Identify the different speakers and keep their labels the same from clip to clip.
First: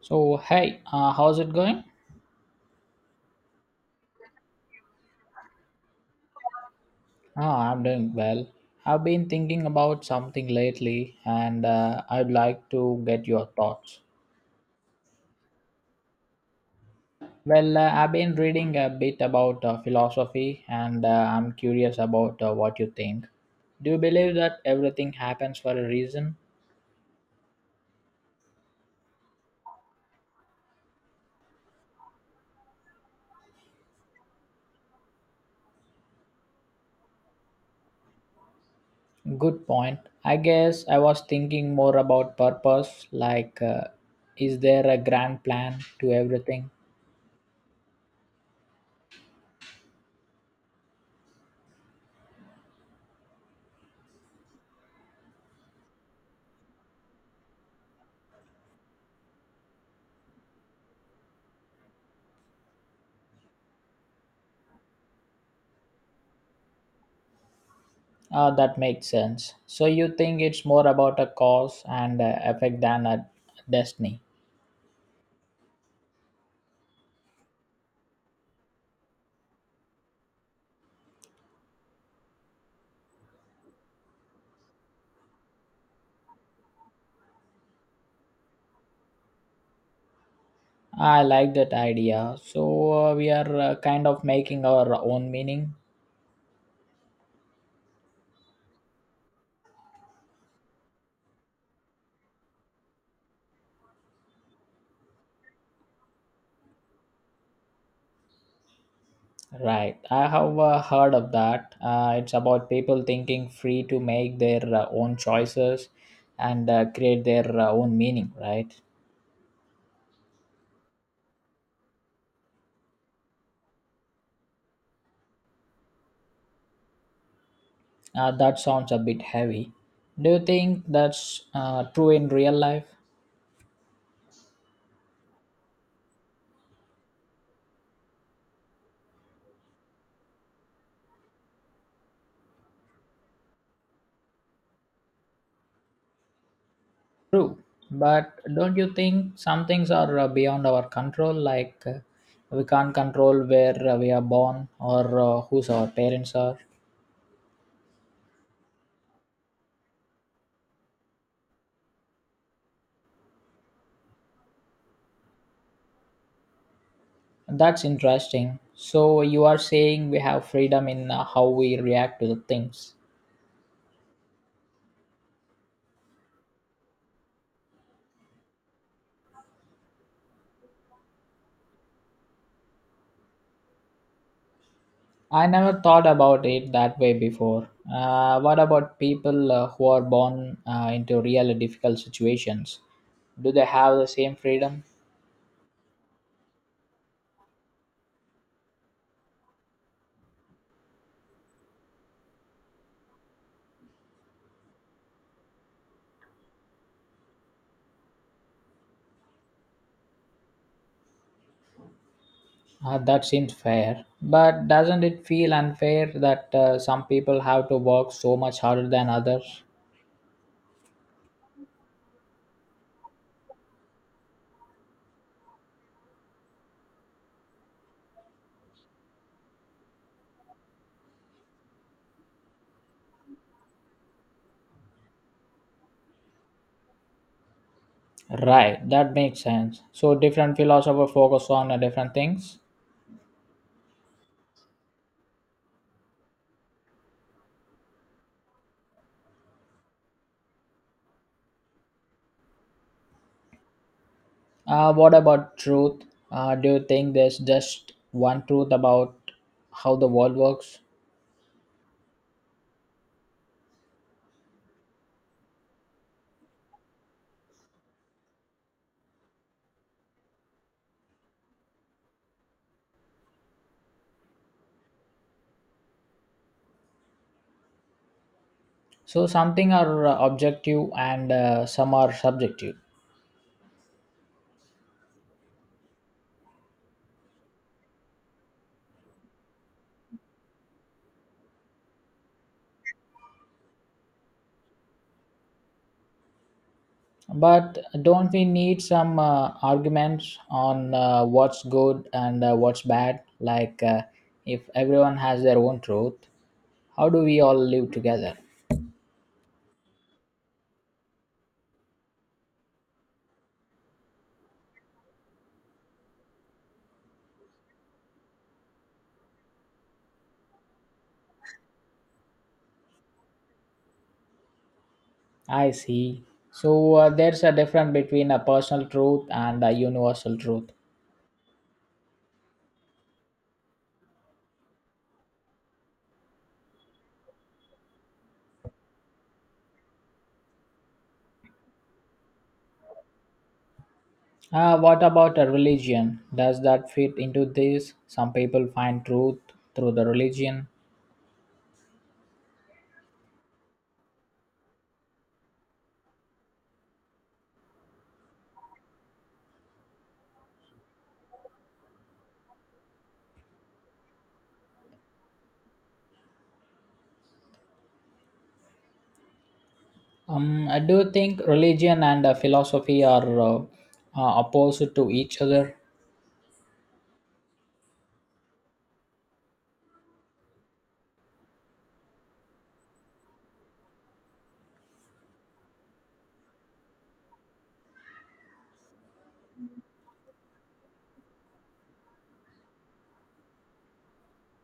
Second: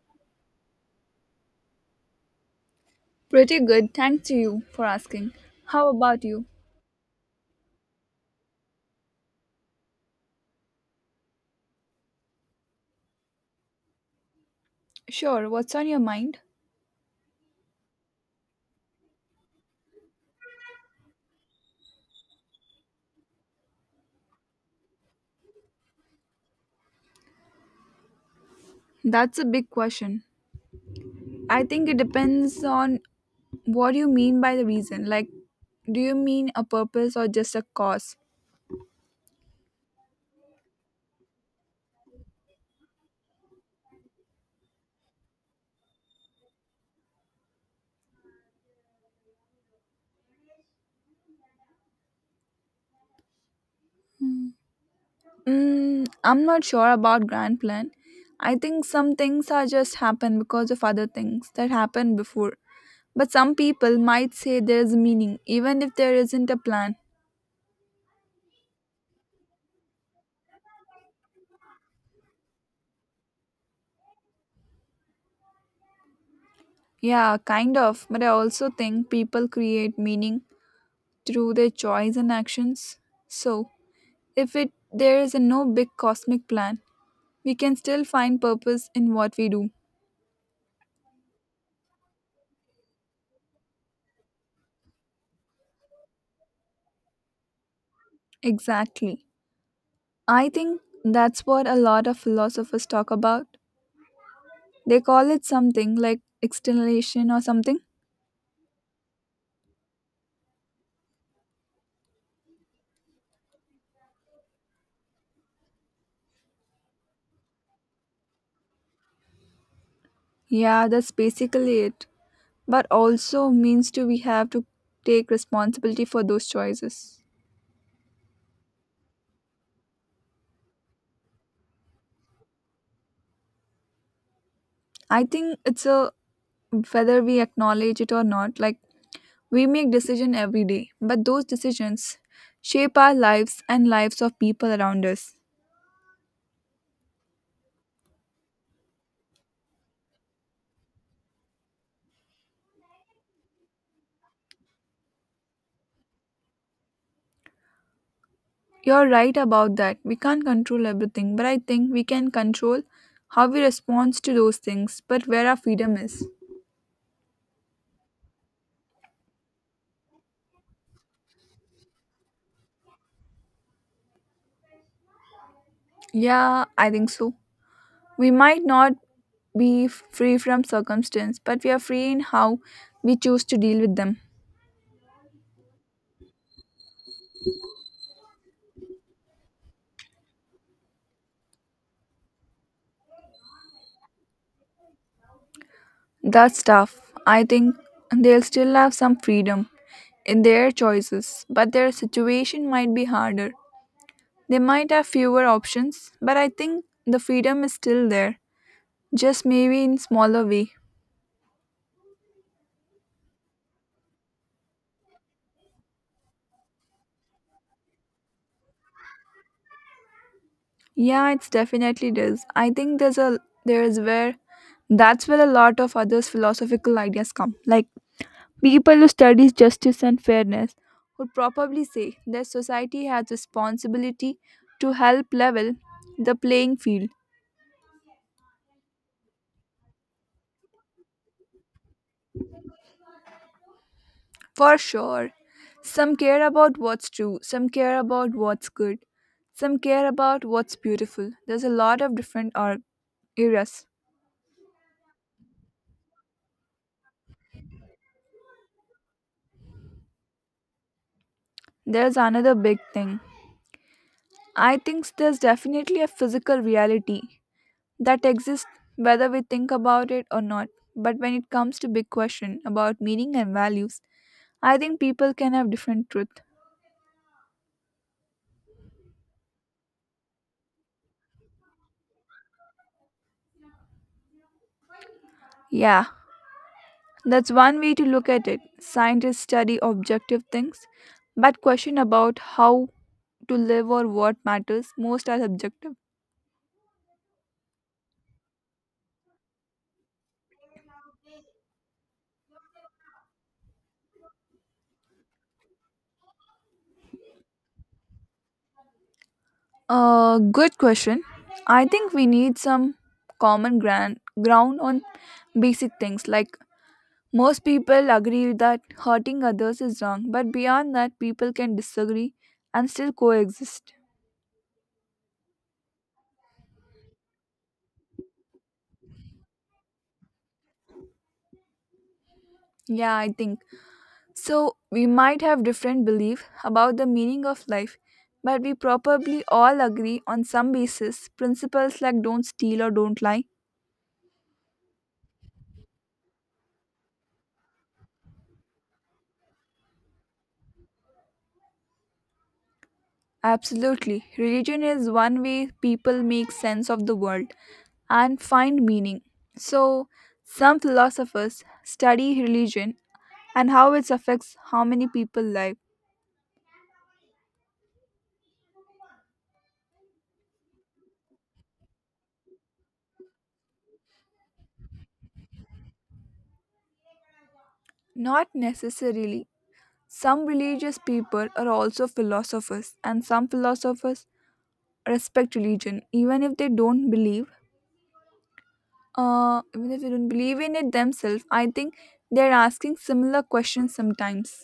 Speaker 1: So, hey, how's it going?
Speaker 2: Pretty good, thanks to you for asking. How about you?
Speaker 1: Ah, I'm doing well. I've been thinking about something lately and I'd like to get your thoughts.
Speaker 2: Sure, what's on your mind?
Speaker 1: I've been reading a bit about philosophy and I'm curious about what you think. Do you believe that everything happens for a reason?
Speaker 2: That's a big question. I think it depends on what you mean by the reason. Like, do you mean a purpose or just a cause?
Speaker 1: Good point. I guess I was thinking more about purpose, is there a grand plan to everything?
Speaker 2: Mm, I'm not sure about grand plan. I think some things are just happen because of other things that happened before. But some people might say there is meaning even if there isn't a plan.
Speaker 1: That makes sense. So you think it's more about a cause and effect than a destiny.
Speaker 2: Yeah, kind of. But I also think people create meaning through their choice and actions. So, if it there is a no big cosmic plan, we can still find purpose in what we do.
Speaker 1: I like that idea. So we are kind of making our own meaning.
Speaker 2: Exactly. I think that's what a lot of philosophers talk about. They call it something like externalization or something.
Speaker 1: Right. I have heard of that. It's about people thinking free to make their own choices and create their own meaning, right?
Speaker 2: Yeah, that's basically it. But also means to we have to take responsibility for those choices.
Speaker 1: That sounds a bit heavy. Do you think that's true in real life?
Speaker 2: I think it's a whether we acknowledge it or not, like, we make decisions every day, but those decisions shape our lives and lives of people around us.
Speaker 1: True, but don't you think some things are beyond our control? Like, we can't control where we are born or whose our parents are.
Speaker 2: You're right about that. We can't control everything, but I think we can control how we respond to those things, but where our freedom is.
Speaker 1: That's interesting. So you are saying we have freedom in how we react to the things.
Speaker 2: Yeah, I think so. We might not be free from circumstance, but we are free in how we choose to deal with them.
Speaker 1: I never thought about it that way before. What about people who are born into really difficult situations? Do they have the same freedom?
Speaker 2: That's tough. I think they'll still have some freedom in their choices, but their situation might be harder. They might have fewer options, but I think the freedom is still there, just maybe in smaller way.
Speaker 1: That seems fair, but doesn't it feel unfair that some people have to work so much harder than others?
Speaker 2: Yeah, it's definitely does. I think there is where that's where a lot of others philosophical ideas come. Like, people who study justice and fairness would probably say that society has responsibility to help level the playing field.
Speaker 1: Right, that makes sense. So different philosophers focus on different things.
Speaker 2: For sure. Some care about what's true, some care about what's good, some care about what's beautiful. There's a lot of different or eras.
Speaker 1: What about truth? Do you think there's just one truth about how the world works?
Speaker 2: There's another big thing. I think there's definitely a physical reality that exists whether we think about it or not. But when it comes to big question about meaning and values, I think people can have different truth.
Speaker 1: So something are objective and some are subjective.
Speaker 2: Yeah, that's one way to look at it. Scientists study objective things, but question about how to live or what matters most are subjective.
Speaker 1: But don't we need some arguments on what's good and what's bad? If everyone has their own truth, how do we all live together?
Speaker 2: Good question. I think we need some common ground on basic things. Like, most people agree that hurting others is wrong, but beyond that, people can disagree and still coexist.
Speaker 1: I see. So, there's a difference between a personal truth and a universal truth.
Speaker 2: Yeah, I think so. We might have different belief about the meaning of life, but we probably all agree on some basis principles like don't steal or don't lie.
Speaker 1: What about a religion? Does that fit into this? Some people find truth through the religion.
Speaker 2: Absolutely. Religion is one way people make sense of the world and find meaning. So, some philosophers study religion and how it affects how many people live.
Speaker 1: I do think religion and philosophy are opposed to each other.
Speaker 2: Not necessarily. Some religious people are also philosophers, and some philosophers respect religion even if they don't believe in it themselves. I think they're asking similar questions sometimes.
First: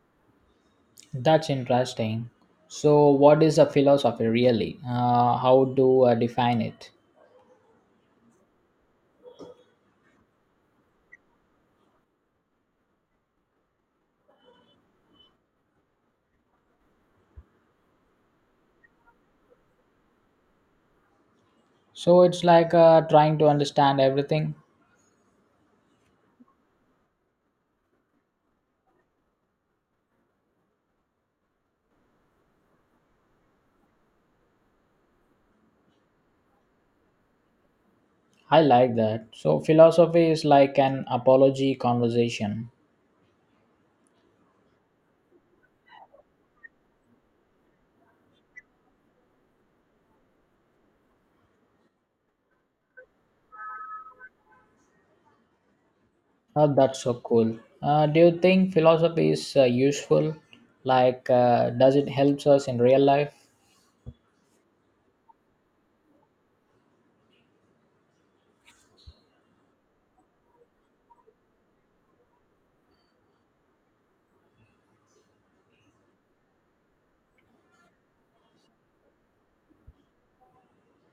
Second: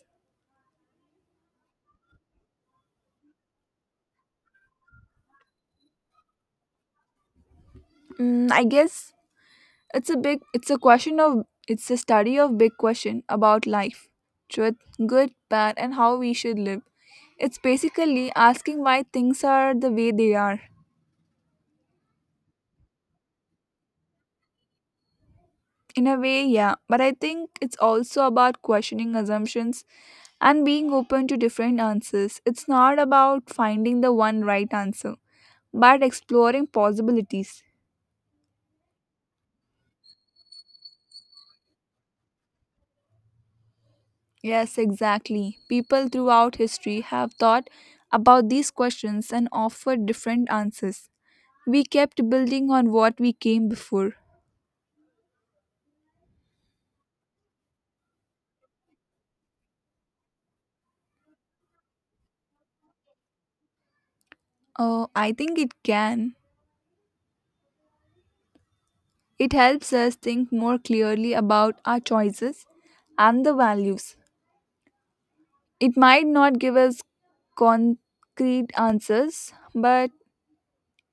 Speaker 1: That's interesting. So, what is a philosophy really? How do I define it?
Speaker 2: Mm, I guess it's a big it's a question of it's a study of big question about life, truth, good, bad, and how we should live. It's basically asking why things are the way they are.
Speaker 1: So, it's like trying to understand everything.
Speaker 2: In a way, yeah, but I think it's also about questioning assumptions and being open to different answers. It's not about finding the one right answer but exploring possibilities.
Speaker 1: I like that. So, philosophy is like an apology conversation.
Speaker 2: Yes, exactly. People throughout history have thought about these questions and offered different answers. We kept building on what we came before.
Speaker 1: Oh, that's so cool. Do you think philosophy is useful? Does it helps us in real life?
Speaker 2: Oh, I think it can. It helps us think more clearly about our choices and the values. It might not give us concrete answers, but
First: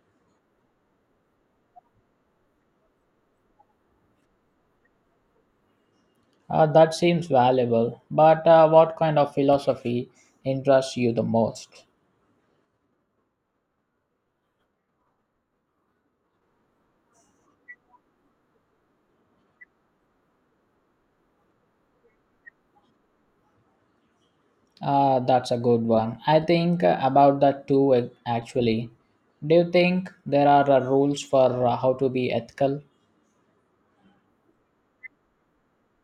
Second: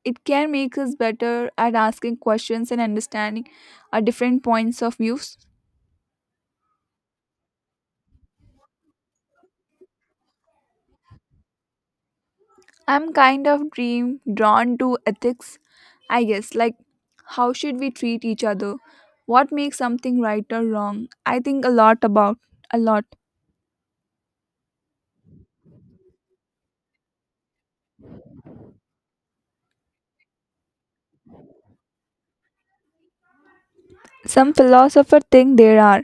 Speaker 2: it can make us better at asking questions and understanding our different points of views.
Speaker 1: That seems valuable. But what kind of philosophy interests you the most?
Speaker 2: I'm kind of dream drawn to ethics, I guess, like, how should we treat each other? What makes something right or wrong? I think a lot about a lot.
Speaker 1: Ah, that's a good one. I think about that too, actually. Do you think there are rules for how to be ethical?
Speaker 2: Some philosopher think there are,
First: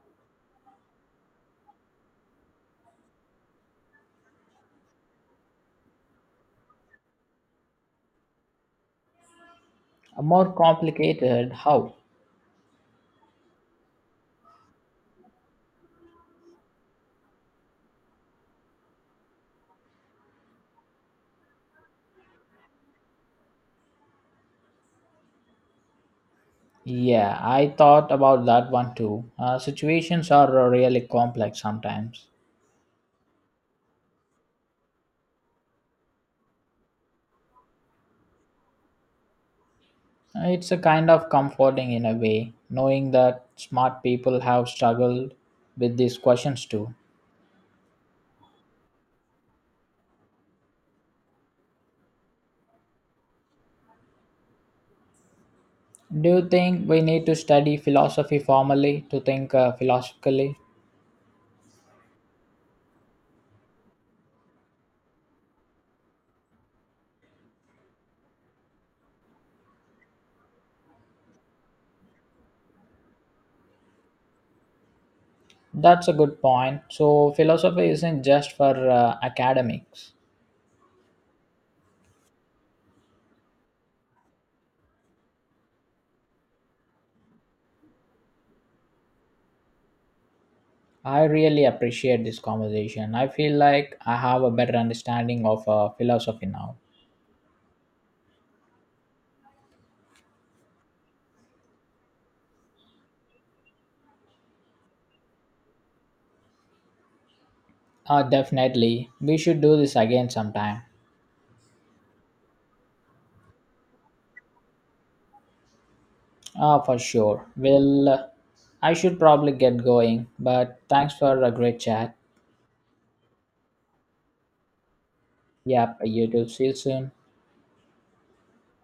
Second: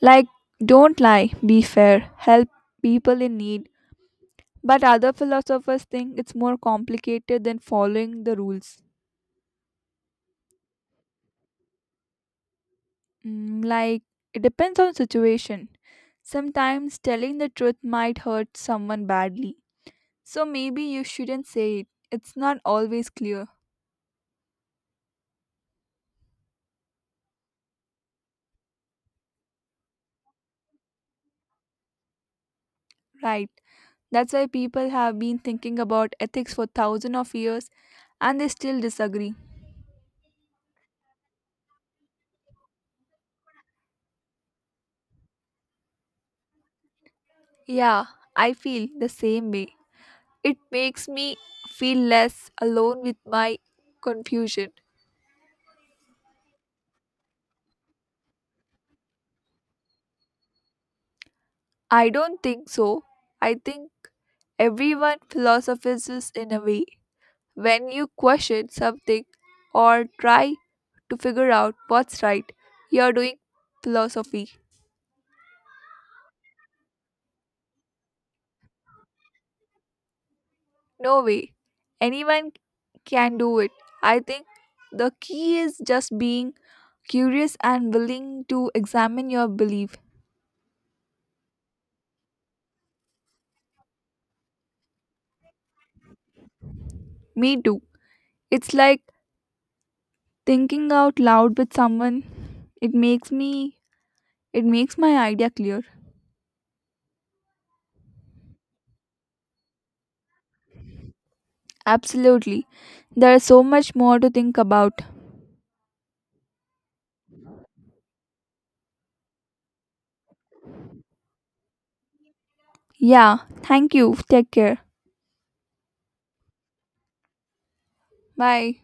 Speaker 2: like, don't lie, be fair, help people in need. But other philosophers think it's more complicated than following the rules.
Speaker 1: A more complicated, how?
Speaker 2: Mm, like, it depends on situation. Sometimes telling the truth might hurt someone badly. So maybe you shouldn't say it. It's not always clear,
Speaker 1: Yeah, I thought about that one too. Situations are really complex sometimes.
Speaker 2: right? That's why people have been thinking about ethics for thousands of years and they still disagree.
Speaker 1: It's a kind of comforting in a way, knowing that smart people have struggled with these questions too.
Speaker 2: Yeah, I feel the same way. It makes me feel less alone with my confusion.
Speaker 1: Do you think we need to study philosophy formally to think philosophically?
Speaker 2: I don't think so. I think everyone philosophizes in a way. When you question something or try to figure out what's right, you're doing philosophy.
Speaker 1: That's a good point. So, philosophy isn't just for academics.
Speaker 2: No way. Anyone can do it. I think the key is just being curious and willing to examine your belief.
Speaker 1: I really appreciate this conversation. I feel like I have a better understanding of philosophy now.
Speaker 2: Me too. It's like thinking out loud with someone. It makes me it makes my idea clear.
Speaker 1: Definitely. We should do this again sometime.
Speaker 2: Absolutely. There is so much more to think about.
Speaker 1: For sure. Well, I should probably get going, but thanks for a great chat.
Speaker 2: Yeah, thank you. Take care.
Speaker 1: Yep, you too. See you soon.
Speaker 2: Bye.